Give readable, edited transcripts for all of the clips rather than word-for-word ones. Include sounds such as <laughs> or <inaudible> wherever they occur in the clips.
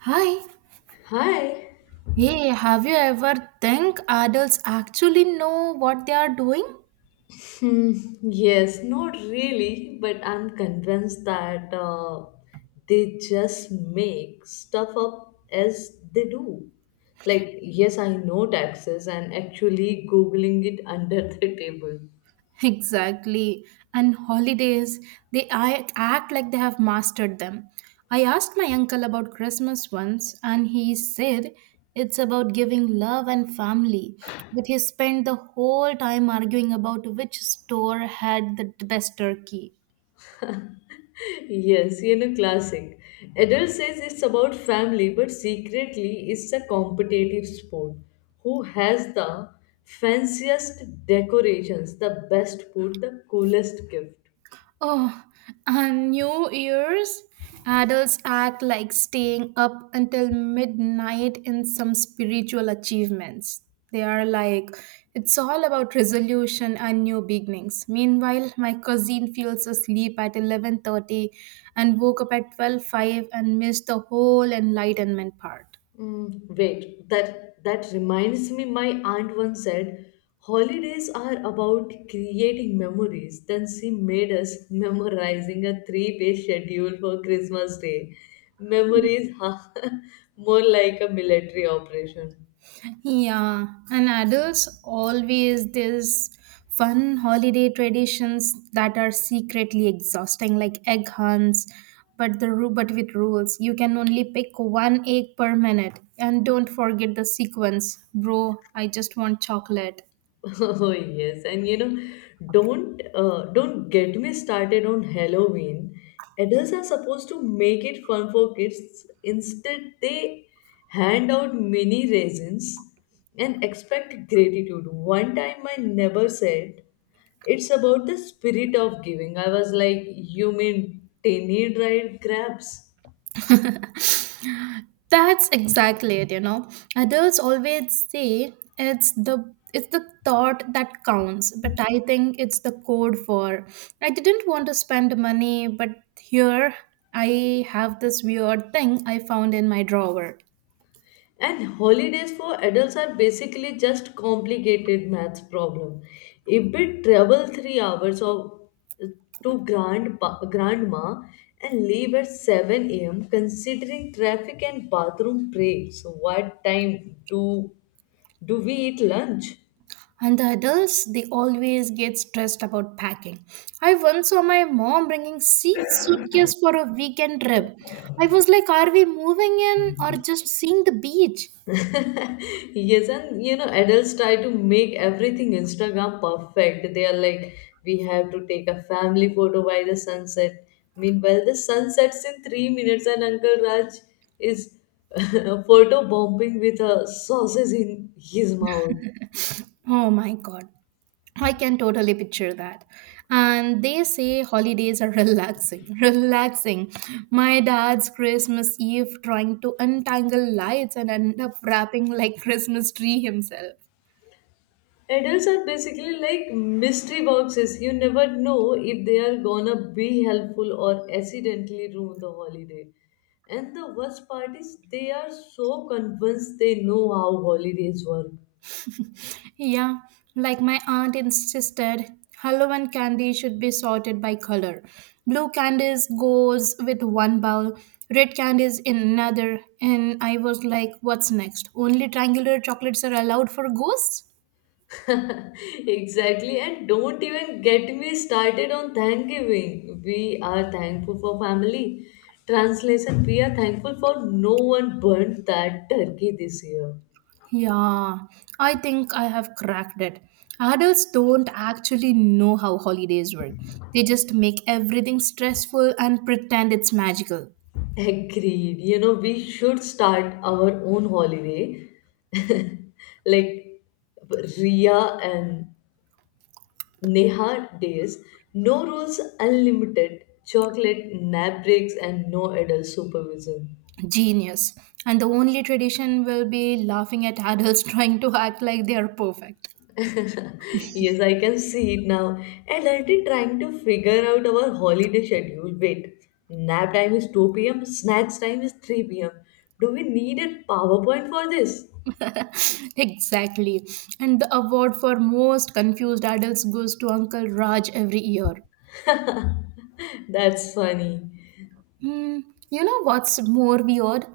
Hi. Hi. Hey, have you ever think adults actually know what they are doing? Hmm, yes, not really, but I'm convinced that they just make stuff up as they do. Like, yes, I know taxes and actually Googling it under <laughs> the table. <laughs> Exactly. And holidays, they act like they have mastered them. I asked my uncle about Christmas once, and he said it's about giving love and family. But he spent the whole time arguing about which store had the best turkey. Yes, you know, classic. Adult says it's about family, but secretly it's a competitive sport. Who has the fanciest decorations, the best food, the coolest gift? Oh, on New Year's, adults act like staying up until midnight in some spiritual achievements. They are like, it's all about resolution and new beginnings. Meanwhile, my cousin feels asleep at 11:30 and woke up at twelve five and missed the whole enlightenment part. Mm, wait, that reminds me. My aunt once said, "Holidays are about creating memories." Then she made us memorizing a three-page schedule for Christmas Day. Memories, <laughs> huh? More like a military operation. Yeah, and adults always this fun holiday traditions that are secretly exhausting, like egg hunts, but with rules. You can only pick one egg per minute, and don't forget the sequence, bro. I just want chocolate. <laughs> Oh yes, and don't get me started on Halloween. Adults are supposed to make it fun for kids. Instead, they hand out mini raisins and expect gratitude. One time, my neighbor said, "It's about the spirit of giving." I was like, "You mean tiny dried crabs?" That's exactly it. Adults always say it's the thought that counts, but I think it's the code for I didn't want to spend money, but here I have this weird thing I found in my drawer. And holidays for adults are basically just complicated maths problem. A bit travel 3 hours of, to grandpa, grandma and leave at 7 a.m. considering traffic and bathroom breaks. What time do we eat lunch? And the adults, they always get stressed about packing. I once saw my mom bringing six suitcases for a weekend trip. I was like, are we moving in or just seeing the beach? Yes, and you know, adults try to make everything Instagram perfect. They are like, we have to take a family photo by the sunset. Meanwhile, the sun sets in 3 minutes, and Uncle Raj is <laughs> photo bombing with a sausage in his mouth. Oh my god. I can totally picture that. And they say holidays are relaxing. <laughs> Relaxing. My dad's Christmas Eve trying to untangle lights and end up wrapping like Christmas tree himself. Adults are basically like mystery boxes. You never know if they are gonna be helpful or accidentally ruin the holiday. And the worst part is they are so convinced they know how holidays work. Yeah, like my aunt insisted, Halloween candy should be sorted by color. Blue candies goes with one bowl, red candies in another, and I was like, what's next? Only triangular chocolates are allowed for ghosts? <laughs> Exactly, and don't even get me started on Thanksgiving. We are thankful for family. Translation: we are thankful for no one burnt that turkey this year. Yeah, I think I have cracked it. Adults don't actually know how holidays work. They just make everything stressful and pretend it's magical. Agreed. You know, we should start our own holiday. <laughs> Like Ria and Neha days. No rules, unlimited chocolate, nap breaks, and no adult supervision. Genius. And the only tradition will be laughing at adults <laughs> trying to act like they are perfect. <laughs> Yes, I can see it now. Adulting trying to figure out our holiday schedule. Wait, nap time is 2 p.m., snacks time is 3 p.m. Do we need a PowerPoint for this? <laughs> Exactly. And the award for most confused adults goes to Uncle Raj every year. <laughs> That's funny. Hmm, you know what's more weird?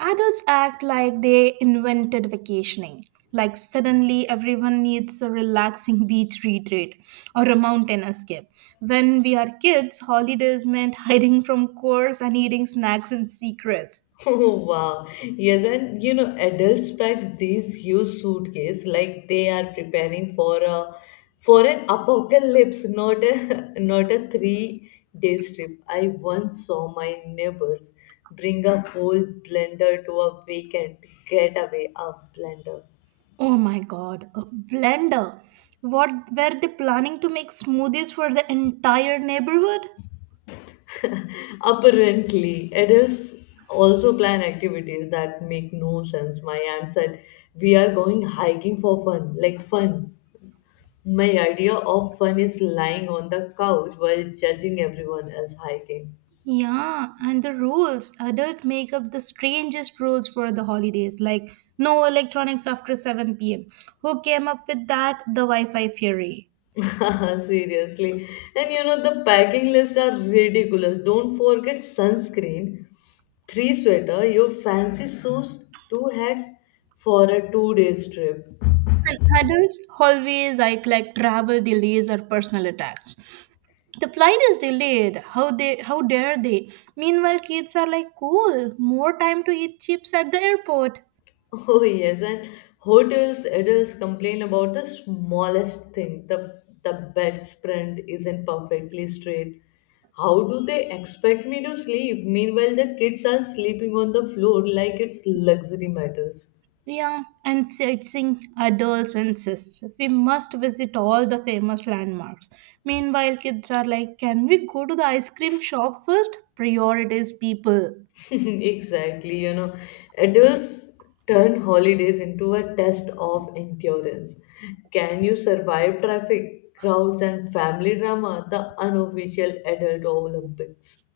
Adults act like they invented vacationing. Like suddenly everyone needs a relaxing <laughs> beach retreat or a mountain escape. When we are kids, holidays meant <laughs> hiding from chores and eating snacks in secrets. <laughs> Oh, wow. Yes, and you know, adults pack these huge suitcase like they are preparing for a for an apocalypse, not a <laughs> not a 3 day trip. I once saw my neighbors bring a whole blender to a weekend getaway. A blender. Oh my god, a blender. What were they planning to make smoothies for the entire neighborhood? Apparently, adults also plan activities that make no sense. My aunt said, "We are going hiking for fun, like fun." My idea of fun is lying on the couch while judging everyone else hiking. Yeah, and the rules. Adult make up the strangest rules for the holidays, like no electronics after 7 p.m. Who came up with that? The Wi-Fi fury. <laughs> Seriously. And you know, the packing lists are ridiculous. Don't forget sunscreen, three sweater, your fancy shoes, two hats for a 2 day trip. And adults always like travel delays or personal attacks. The flight is delayed. How dare they? Meanwhile, kids are like cool, more time to eat chips at the airport. Oh yes, and hotels adults complain about the smallest thing. The bedspread isn't perfectly straight. How do they expect me to sleep? Meanwhile, the kids are sleeping on the floor like it's luxury matters. Yeah, and searching adults insists we must visit all the famous landmarks. Meanwhile, kids are like, can we go to the ice cream shop first? Priorities, people. <laughs> Exactly, you know, adults turn holidays into a test of endurance. Can you survive traffic, crowds, and family drama? The unofficial adult Olympics.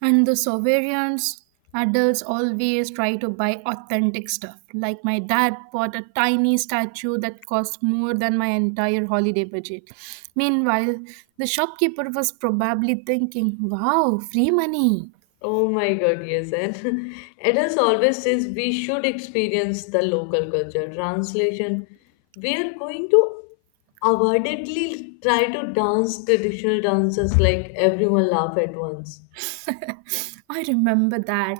And the sovereigns, adults always try to buy authentic stuff. Like my dad bought a tiny statue that cost more than my entire holiday budget. Meanwhile, the shopkeeper was probably thinking, wow, free money. Oh my God, yes. And <laughs> Adams always says we should experience the local culture. Translation, we are going to avoidedly try to dance traditional dances like everyone laugh at once. I remember that.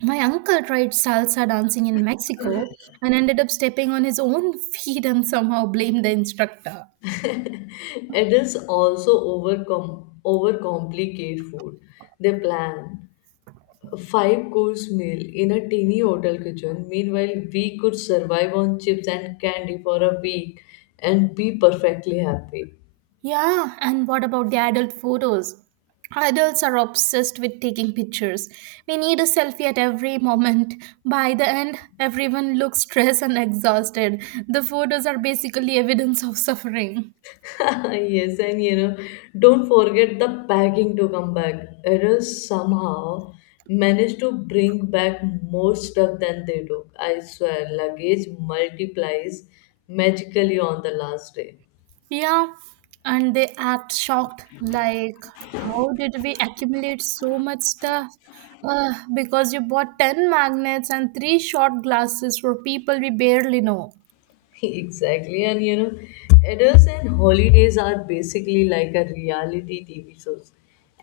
My uncle tried salsa dancing in Mexico and ended up stepping on his own feet and somehow blamed the instructor. <laughs> Adults also overcomplicate food. They plan a five course meal in a teeny hotel kitchen. Meanwhile, we could survive on chips and candy for a week and be perfectly happy. Yeah, and what about the adult photos? Adults are obsessed with taking pictures. We need a selfie at every moment. By the end, everyone looks stressed and exhausted. The photos are basically evidence of suffering. <laughs> Yes, and you know, don't forget the packing to come back. Errors somehow managed to bring back more stuff than they took. I swear, luggage multiplies magically on the last day. Yeah, and they act shocked, like, how did we accumulate so much stuff? Because you bought 10 magnets and three shot glasses for people we barely know. <laughs> Exactly, and you know, errors and holidays are basically like a reality TV shows,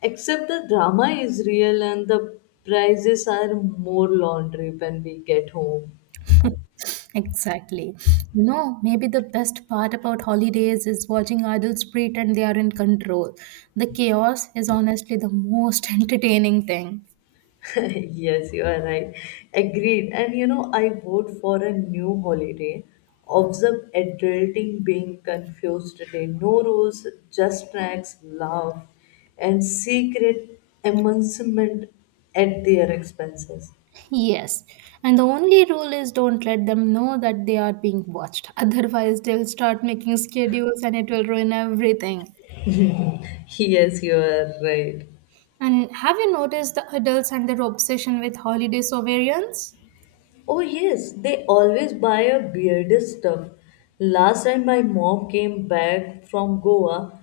except the drama is real and the prizes are more laundry when we get home. Exactly. You know, maybe the best part about holidays is watching adults pretend they are in control. The chaos is honestly the most <laughs> entertaining thing. <laughs> Yes, you are right. Agreed. And you know, I vote for a new holiday. Observe adulting being confused today. No rules, just tracks, love, and secret amusement at their expenses. Yes, and the only rule is don't let them know that they are being watched. <laughs> Otherwise, they'll start making schedules and it will ruin everything. Yes, you are right. And have you noticed the adults and their obsession with holiday sovereigns? Oh yes, they always buy a bearded stuff. Last time my mom came back from Goa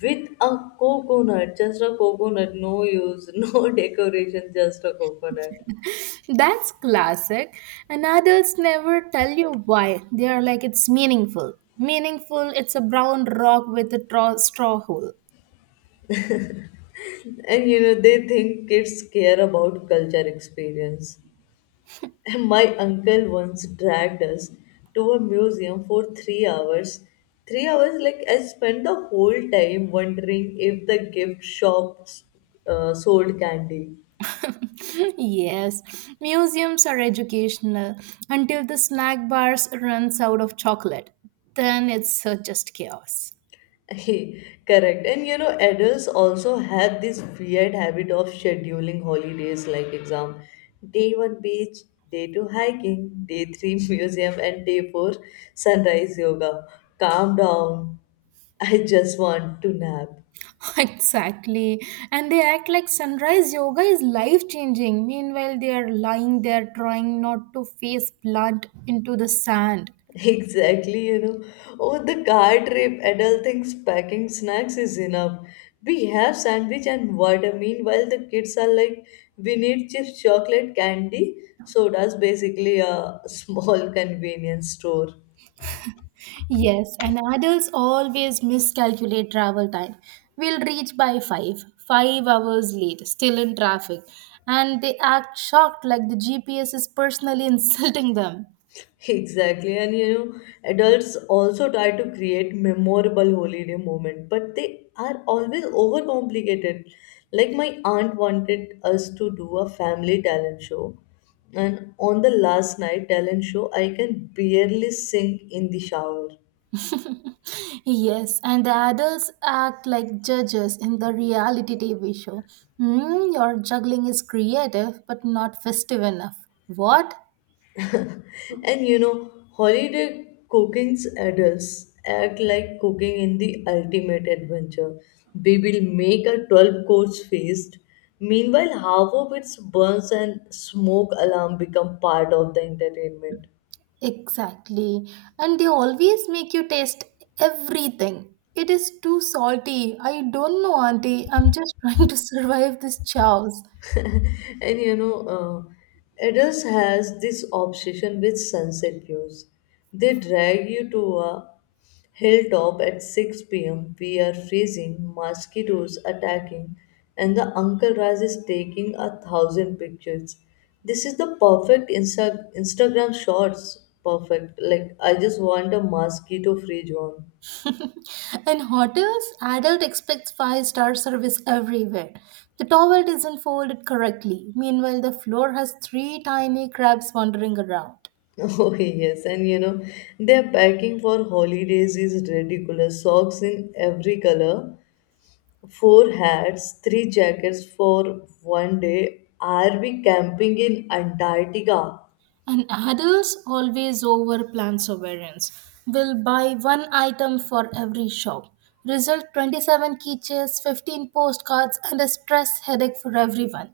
with a coconut, just a coconut, no use, <laughs> no decoration, just a coconut. <laughs> That's classic. And adults never tell you why. They are like, it's meaningful. Meaningful, it's a brown rock with a straw hole. And you know, they think kids care about culture experience. And my uncle once dragged us to a museum for 3 hours. 3 hours, like I spent the whole time wondering if the gift shop sold candy. <laughs> Yes, museums are educational until the snack bars runs out of chocolate. Then it's just chaos. <laughs> Correct. And you know, adults also have this weird habit of scheduling holidays like exam. Day one beach, day two hiking, day three <laughs> museum, and day four sunrise yoga. Calm down. I just want to nap. <laughs> Exactly. And they act like sunrise yoga is life changing. Meanwhile, they are lying there trying not to face plant into the sand. Exactly, you know. Oh, the car trip, adult thinks packing snacks is enough. We have sandwich and water. Meanwhile, the kids are like, we need chips, chocolate, candy. Soda's basically a <laughs> small convenience store. Yes, and adults always miscalculate travel time. We'll reach by 5, 5 hours late, still in traffic, and they act shocked like the GPS is personally <laughs> insulting them. <laughs> Exactly, and you know, adults also try to create memorable holiday moment, but they are always overcomplicated. Like my aunt wanted us to do a family talent show, and on the last night talent show, I can barely sing in the shower. <laughs> Yes, and the adults act like judges in the reality TV show. Hmm, your juggling is creative but not festive enough. What? And you know, holiday cooking's adults act like cooking in the ultimate adventure. We will make a 12 course feast. Meanwhile, half of its burns and smoke alarm become part of the entertainment. Exactly. And they always make you taste everything. It is too salty. I don't know, Auntie. I'm just <laughs> trying to survive this chows. And you know, adults has this obsession with sunset views. They drag you to a hilltop at 6 p.m. We are freezing, mosquitoes attacking, and the uncle Raj is taking a thousand pictures. This is the perfect Instagram shorts. Perfect. Like I just want a mosquito-free zone. <laughs> In hotels, adult expects five-star service everywhere. The towel isn't folded correctly. Meanwhile, the floor has three tiny crabs wandering around. Oh <laughs> yes, and you know, their packing for holidays is ridiculous. Socks in every color. Four hats, three jackets for one day. Are we camping in Antarctica? And others always overplan sovereigns. Will buy one item for every shop. Result 27 keychains, 15 postcards, and a stress headache for everyone.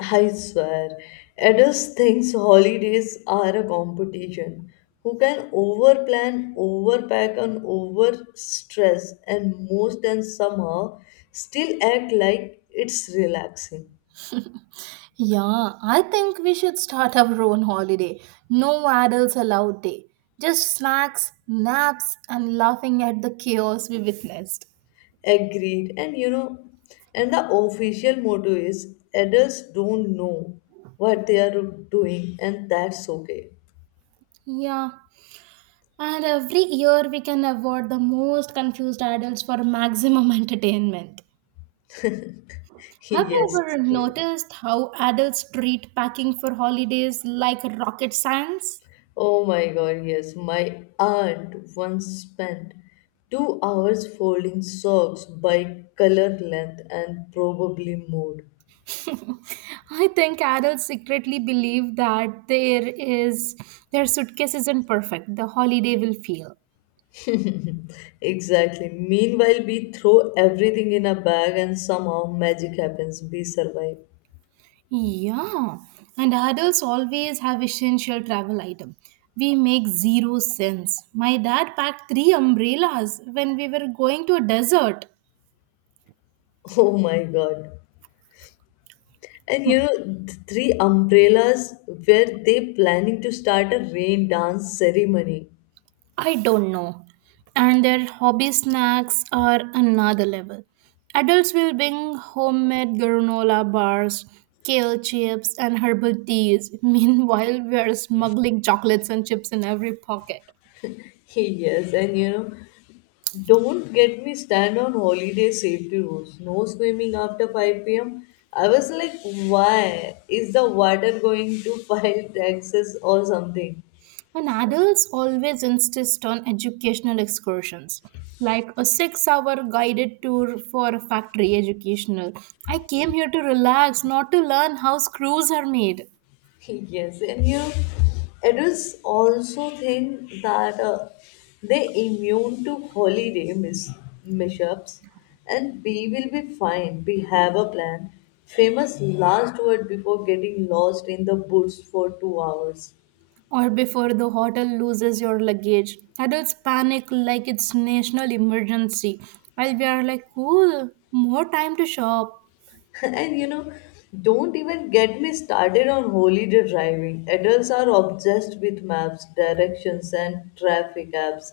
I swear. Adults thinks holidays are a competition. Who can overplan, overpack, and overstress, and somehow still act like it's relaxing. Yeah, I think we should start our own holiday. No adults allowed day. Just snacks, naps, and laughing at the chaos we witnessed. Agreed. And the official motto is adults don't know what they are doing, and that's okay. Yeah, and every year we can award the most confused adults for maximum <laughs> entertainment. <laughs> Have you Yes. ever noticed how adults treat packing for holidays like rocket science? Oh my God, yes. My aunt once spent 2 hours folding socks by color length and probably mood. I think adults secretly believe that there is their suitcase isn't perfect, the holiday will feel. Exactly. Meanwhile, we throw everything in a bag and somehow magic happens. We survive. <laughs> Yeah, and adults always have essential travel item. We make zero sense. My dad packed three umbrellas when we were going to a desert. Oh my God. And you know, three umbrellas were they planning to start a rain dance ceremony. I don't know. And their hobby snacks are another level. Adults will bring homemade granola bars, kale chips, and herbal teas. <laughs> Meanwhile, we are smuggling chocolates and chips in every pocket. <laughs> Yes, and you know, don't get me stand on holiday safety rules. No swimming after 5 pm. I was like, why? Is the water going to <laughs> file taxes or something? And adults always insist on educational excursions, like a 6 hour guided tour for a factory educational. I came here to relax, not to learn how screws are made. <laughs> yes, and you know, adults also think that they immune to holiday mishaps and we will be fine. We have a plan. Famous last word before getting lost in the woods for 2 hours. Or before the hotel loses your luggage. Adults panic like it's national emergency, while we are like, cool, more time to shop. <laughs> <laughs> And you know, don't even get me started on holiday driving. Adults are obsessed with maps, directions, and traffic apps.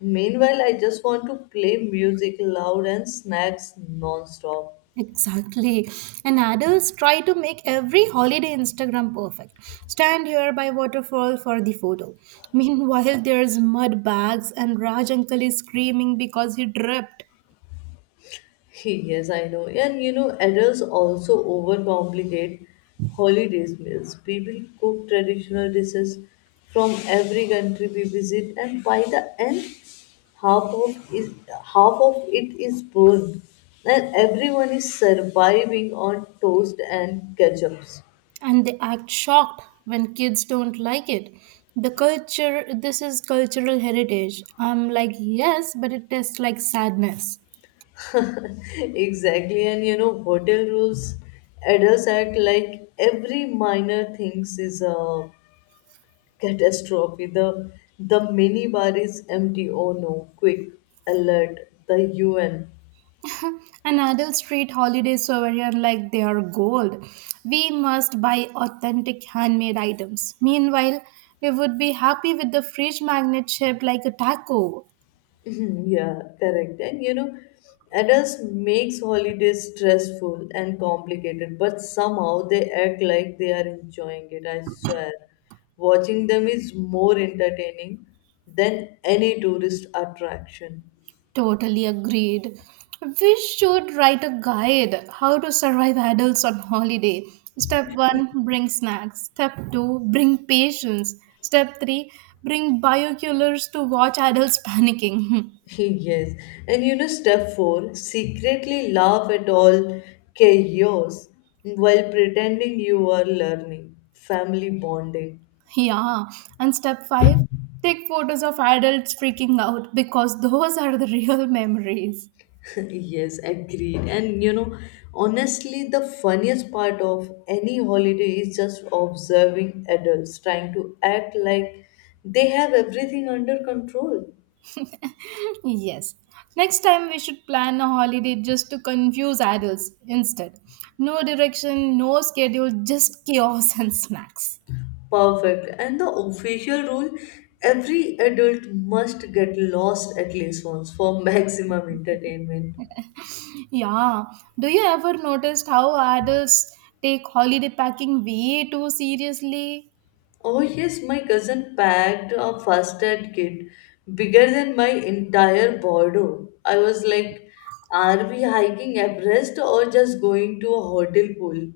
Meanwhile, I just want to play music loud and snacks non-stop. Exactly. And adults try to make every holiday Instagram perfect. Stand here by waterfall for the photo. Meanwhile, there's mud bags and Raj uncle is screaming because he dripped. Hey, yes, I know. And you know, adults also overcomplicate holidays meals. People cook traditional dishes from every country we visit, and by the end, half of is half of it is burned, and everyone is surviving on toast and ketchups. And they act shocked when kids don't like it. The culture, this is cultural heritage. I'm like, yes, but it tastes like sadness. <laughs> Exactly, and you know, hotel rules, adults act like every minor things is a catastrophe. The minibar is empty. Oh no. Quick alert. The UN. And adults treat holidays over here like they are gold. We must buy authentic handmade items. Meanwhile, we would be happy with the fridge magnet shaped like a taco. <laughs> <clears throat> yeah, correct. And you know, adults makes holidays stressful and complicated, but somehow they act like they are enjoying it, I swear. Watching them is more entertaining than any tourist attraction. Totally agreed. We should write a guide how to survive adults on holiday. Step 1 bring snacks. Step 2 bring patience. Step 3 bring binoculars to watch adults panicking. Yes, and you know, step four secretly laugh at all chaos while pretending you are learning. Family bonding. <laughs> Yeah. And step 5 take photos of adults freaking out because those are the <laughs> real memories. <laughs> Yes, agreed. And you know, honestly, the funniest part of any holiday is just observing adults trying to act like they have everything under control. Yes. Next time we should plan a holiday just to confuse adults instead. No direction, no schedule, just chaos <laughs> and snacks. Perfect. And the official rule every adult must get lost at least once for <laughs> maximum entertainment. Yeah. Do you ever notice how adults take holiday packing way too seriously? Oh, yes, my cousin packed a first aid kit bigger than my entire Bordeaux. I was like, are we hiking Everest or just going to a hotel pool?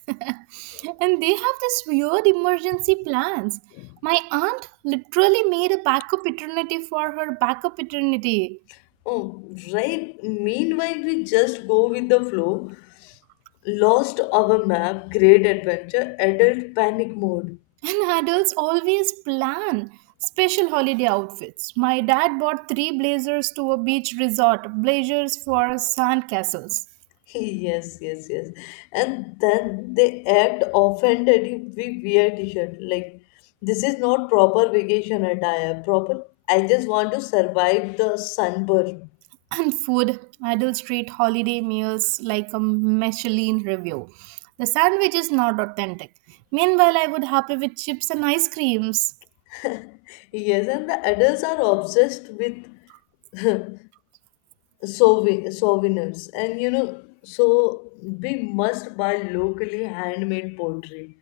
<laughs> And they have this weird emergency plans. My aunt literally made a backup eternity for her backup eternity. Oh, right. Meanwhile, we just go with the flow. Lost our map, great adventure, adult panic mode. And adults always plan special holiday outfits. My dad bought three blazers to a beach resort, blazers for sand castles. Yes, yes, yes. And then they act offended if we wear t-shirt. Like, this is not proper vacation attire. Proper, I just want to survive the sunburn. And food, adults treat holiday meals like a Michelin review. The sandwich is not authentic. Meanwhile, I would happy with chips and ice creams. Yes, and the adults are obsessed with souvenirs. And you know, so we must buy locally handmade pottery.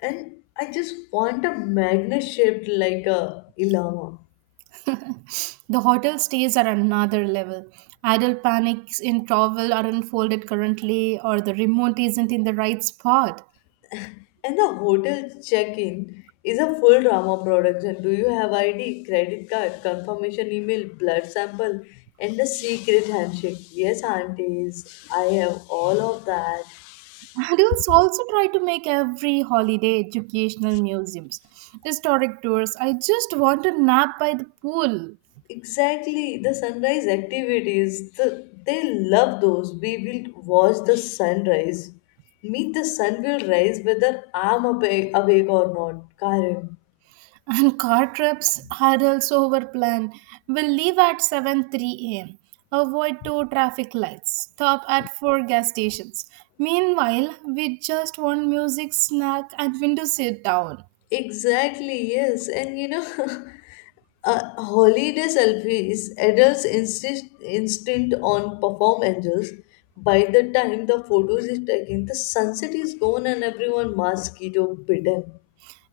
And I just want a magnet shaped like a llama. The hotel stays are another level. Adult panics in travel are unfolded currently, or the remote isn't in the right spot. And the hotel check-in is a full drama production. Do you have ID, credit card, confirmation email, blood sample, and the secret handshake? Yes, aunties, I have all of that. Adults also try to make every holiday educational museums, historic tours. I just want a nap by the pool. Exactly, the sunrise activities. The, they love those. We will watch the sunrise. Meet the sun will rise whether I'm awake or not, Karen. And car trips are also over plan. We'll leave at 7 3 a.m. Avoid two traffic lights. Stop at four gas stations. Meanwhile, we just want music, snack, and window sit down. Exactly, yes. And you know, <laughs> a holiday selfie is adults' insist, instinct on perform angels. By the time the photos is taken, the sunset is gone and everyone mosquito bitten.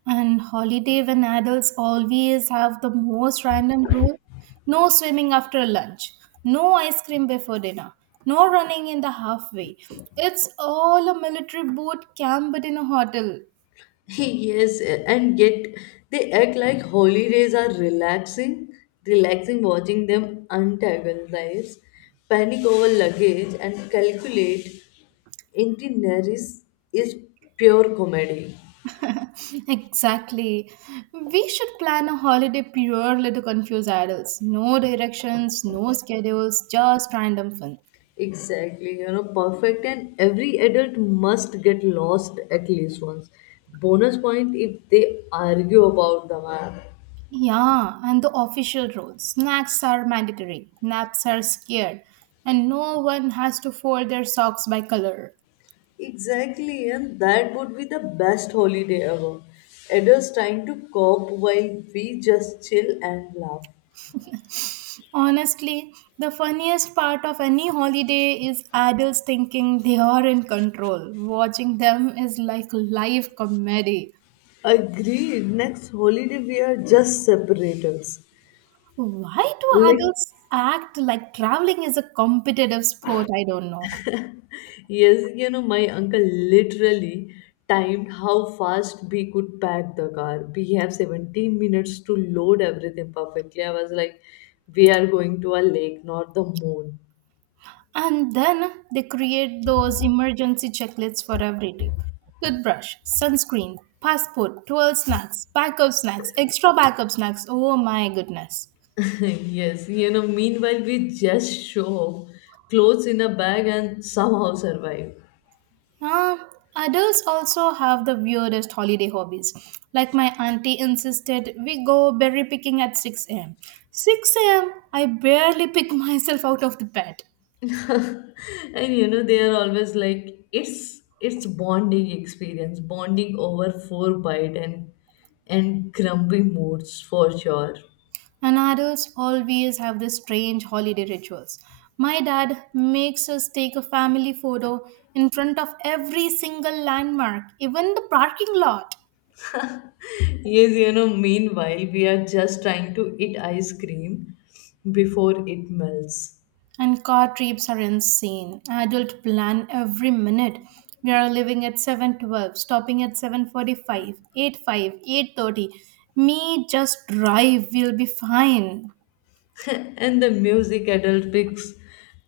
And holiday when adults always have the most random rule. No swimming after lunch. No ice cream before dinner. No running in the halfway. It's all a military boot camp but in a hotel. <laughs> Yes, and yet they act like holidays are relaxing, relaxing watching them antagonize, panic over luggage, and calculate itineraries is pure comedy. <laughs> Exactly. We should plan a holiday purely to confuse adults. No directions, no schedules, just random fun. Exactly, you know, perfect, and every adult must get lost at least once. Bonus point if they argue about the map. Yeah, and the official rules. Snacks are mandatory, naps are scared, and no one has to fold their socks by color. Exactly, and that would be the best holiday ever. Adults trying to cope while we just chill and laugh. Honestly, the funniest part of any holiday is adults thinking they are in control. Watching them is like live comedy. Agreed, next holiday we are just separators. Why do Like. adults act like traveling is a competitive sport? I don't know. Yes, you know, my uncle literally timed how fast we could pack the car. We have 17 minutes to load everything perfectly. I was like, we are going to a lake, not the moon. And then they create those emergency checklists for every tip toothbrush, sunscreen, passport, 12 snacks, backup snacks, extra backup snacks. Oh my goodness. <laughs> Yes, you know, meanwhile, we just show off clothes in a bag and somehow survive. Uh, Adults also have the weirdest holiday hobbies. Like my auntie insisted, we go berry picking at 6 a.m. 6 a.m. I barely pick <laughs> myself out of the bed. <laughs> And you know, they are always like, it's bonding experience, bonding over four bite and grumpy moods for sure. And adults always have these strange holiday rituals. My dad makes us take a family photo in front of every single landmark, even the parking lot. Yes, you know, meanwhile, we are just trying to eat ice cream before it melts. And car trips are insane. Adult plan every minute. We are leaving at 7:12, stopping at 7:45, eight five, 8:30. Me just drive, we'll be fine. <laughs> And the music adult picks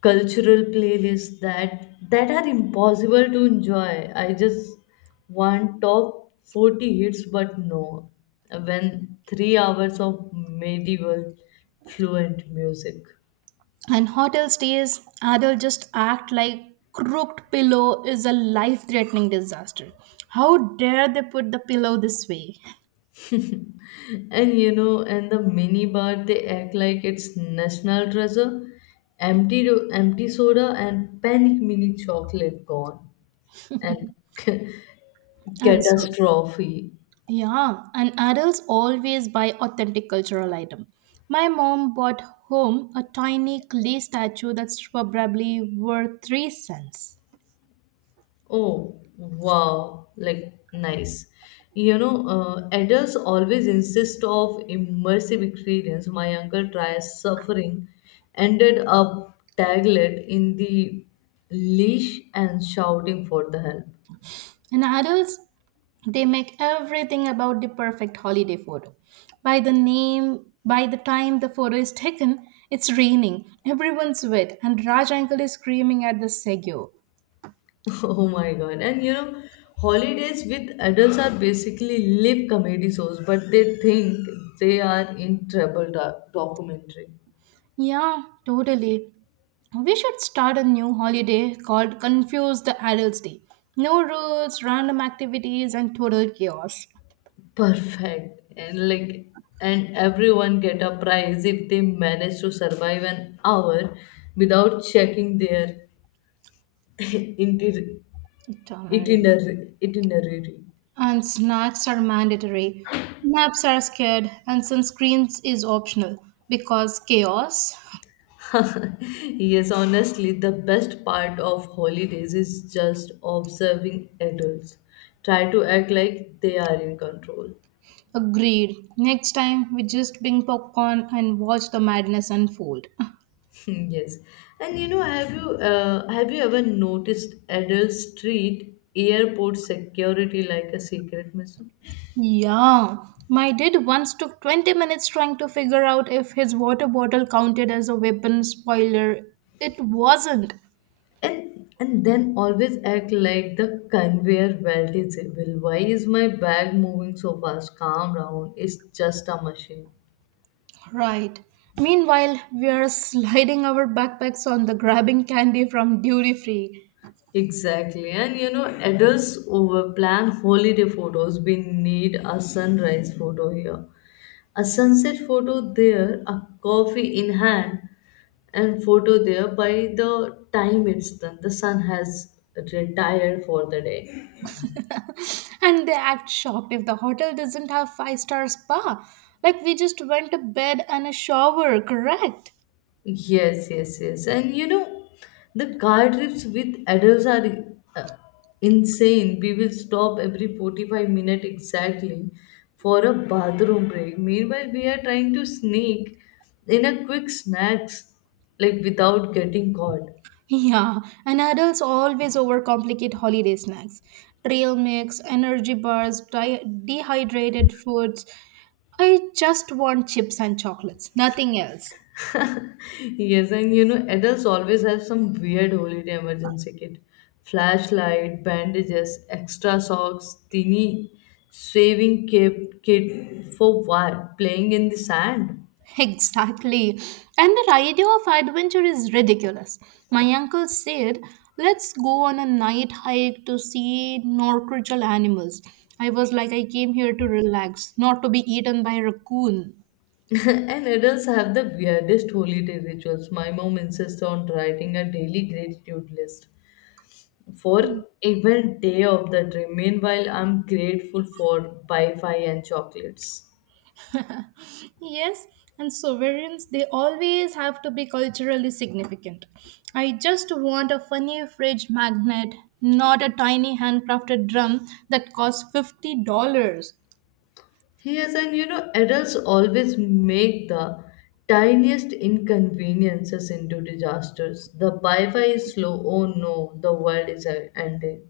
cultural playlists that are impossible to enjoy. I just want top 40 hits, but no. When 3 hours of medieval fluent music. And hotel stays, adults just act like crooked pillow is a life threatening disaster. How dare they put the pillow this way? <laughs> And you know, and the mini bar they act like it's national treasure. Empty, empty soda and panic mini chocolate gone and <laughs> And so, catastrophe. yeah, and adults always buy authentic cultural item. My mom bought home a tiny clay statue that's probably worth 3 cents. Oh wow, like nice. You know, adults always insist of immersive experience. My uncle tries suffering, ended up taglet in the leash and shouting for the help. And adults They make everything about the perfect holiday photo. By the time the photo is taken, it's raining, everyone's wet, and Raj uncle is screaming at the Segyo. <laughs> Oh my god. And you know, holidays with adults are basically live comedy shows, but they think they are in trouble documentary. Yeah, totally. We should start a new holiday called Confuse the Adults Day. No rules, random activities, and total chaos. Perfect. And like, and everyone get a prize if they manage to survive an hour without checking their <laughs> itiner- Itamari. itinerary itinerary. And snacks are mandatory. Naps are scared, and sunscreens is optional because chaos. Yes, honestly, the best part of holidays is just observing adults. Try to act like they are in control. Agreed. Next time we just bring popcorn and watch the madness unfold. <laughs> Yes, and you know, have you ever noticed adults treat airport security like a secret mission? Yeah, my dad once took 20 minutes trying to figure out if his water bottle counted as a weapon. Spoiler, it wasn't. And then always act like the conveyor belt is evil. Why is my bag moving so fast? Calm down. It's just a machine. Right. Meanwhile, we are sliding our backpacks on the grabbing candy from duty free. Exactly. And you know, adults overplan holiday photos. We need a sunrise photo here, a sunset photo there, a coffee in hand, and photo there. By the time it's done, the sun has retired for the day. And they act shocked if the hotel doesn't have five-star spa. Like we just went to bed and a shower, correct? Yes, yes, yes. And you know, the car trips with adults are uh, insane. We will stop every 45 minutes exactly for a bathroom break. Meanwhile, we are trying to sneak in a quick snacks like without getting caught. Yeah, and adults always overcomplicate holiday snacks. Trail mix, energy bars, dehydrated foods. I just want chips and chocolates, nothing else. <laughs> Yes, and you know, adults always have some weird holiday emergency kit. Flashlight, bandages, extra socks, teeny shaving cape kit for what? Playing in the sand. Exactly. And the idea of adventure is ridiculous. My uncle said, let's go on a night hike to see Norcragel animals. I was like, I came here to relax, not to be eaten by a raccoon. <laughs> And adults have the weirdest holiday rituals. My mom insists on writing a daily gratitude list for even day of the dream. Meanwhile, I'm grateful for Wi-Fi and chocolates. Yes, and sovereigns, they always have to be culturally significant. I just want a funny fridge magnet, not a tiny handcrafted drum that costs $50. Yes, and you know, adults always make the tiniest inconveniences into disasters. The Wi Fi is slow, oh no, the world is ending.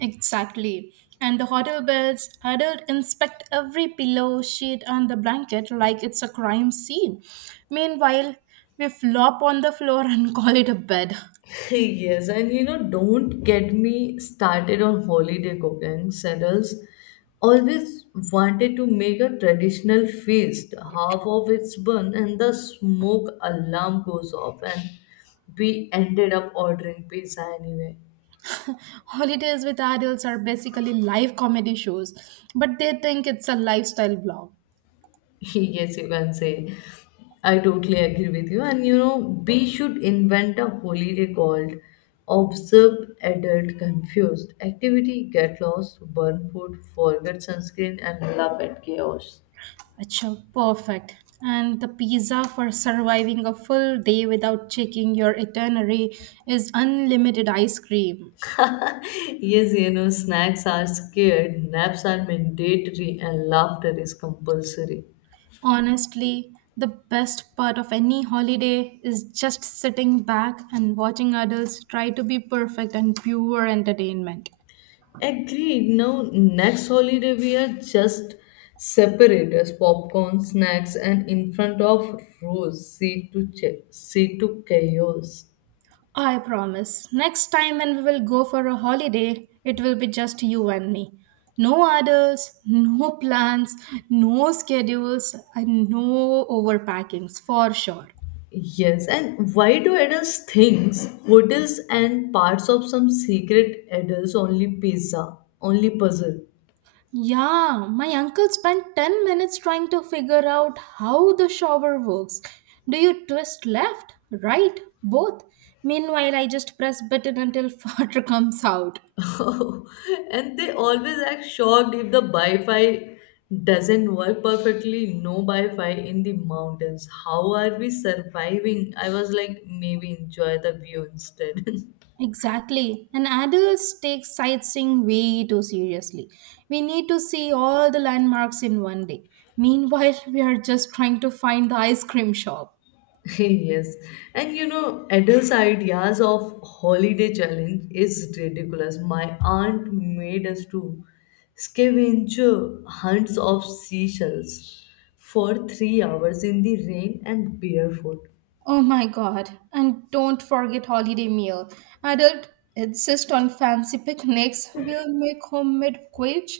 Exactly. And the hotel beds, adult inspect every pillow, sheet, and the blanket like it's a crime scene. Meanwhile, we flop on the floor and <laughs> call it a bed. <laughs> Yes, and you know, don't get me started on holiday cooking. Saddles always wanted to make a traditional feast. Half of it's burned, and the smoke alarm goes off, and we ended up ordering pizza anyway. Holidays with adults are basically live comedy shows, but they think it's a lifestyle blog. Yes, you can say. I totally agree with you. And you know, we should invent a holiday called Observe Adult Confused. Activity, get lost, burn food, forget sunscreen, and laugh at chaos. Achha, perfect. And the pizza for surviving a full day without checking your itinerary is unlimited ice cream. <laughs> Yes, you know, snacks are scared, naps are mandatory, and laughter is compulsory. Honestly, the best part of any holiday is just sitting back and watching adults try to be perfect and pure entertainment. Agreed. Now, next holiday, we are just separators, popcorn, snacks, and in front of rows, see to chaos. I promise. Next time when we will go for a holiday, it will be just you and me. No others, no plans, no schedules, and no overpackings for sure. Yes, and why do adults think hotels and parts of some secret adults only pizza, only puzzle? Yeah, my uncle spent 10 minutes trying to figure out how the shower works. Do you twist left, right, both? Meanwhile, I just press button until <laughs> water comes out. Oh, <laughs> and they always act shocked if the Wi-Fi doesn't work perfectly. No Wi-Fi in the mountains. How are we surviving? I was like, maybe enjoy the view instead. <laughs> Exactly. And adults take sightseeing way too seriously. We need to see all the landmarks in one day. Meanwhile, <laughs> we are just trying to find the ice cream shop. Yes, and you know, adults' ideas of holiday challenge is ridiculous. My aunt made us to scavenger hunts of seashells for 3 hours in the rain and barefoot. Oh my god. And don't forget holiday meal. Adult insist on fancy picnics. We'll make homemade quiche,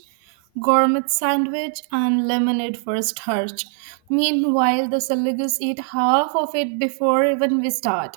gourmet sandwich, and lemonade for starch. Meanwhile, the Seligus eat half of it before even we start.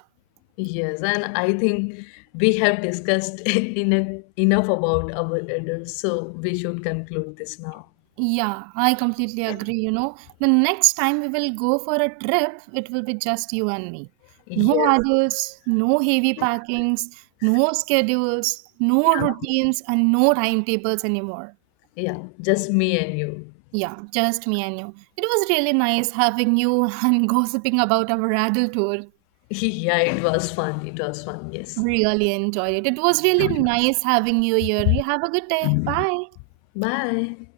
Yes, and I think we have discussed <laughs> enough about our adults, so we should conclude this now. Yeah, I completely agree. You know, the next time we will go for a trip, it will be just you and me. No Yes, adults, no heavy packings, no schedules, yeah, no routines, and no timetables anymore. yeah, just me and you. Yeah, just me and you. It was really nice having you <laughs> and gossiping about our adult tour. <laughs> Yeah, it was fun. It was fun. Yes. Really enjoyed it. It was really nice having you here. You have a good day. Bye. Bye.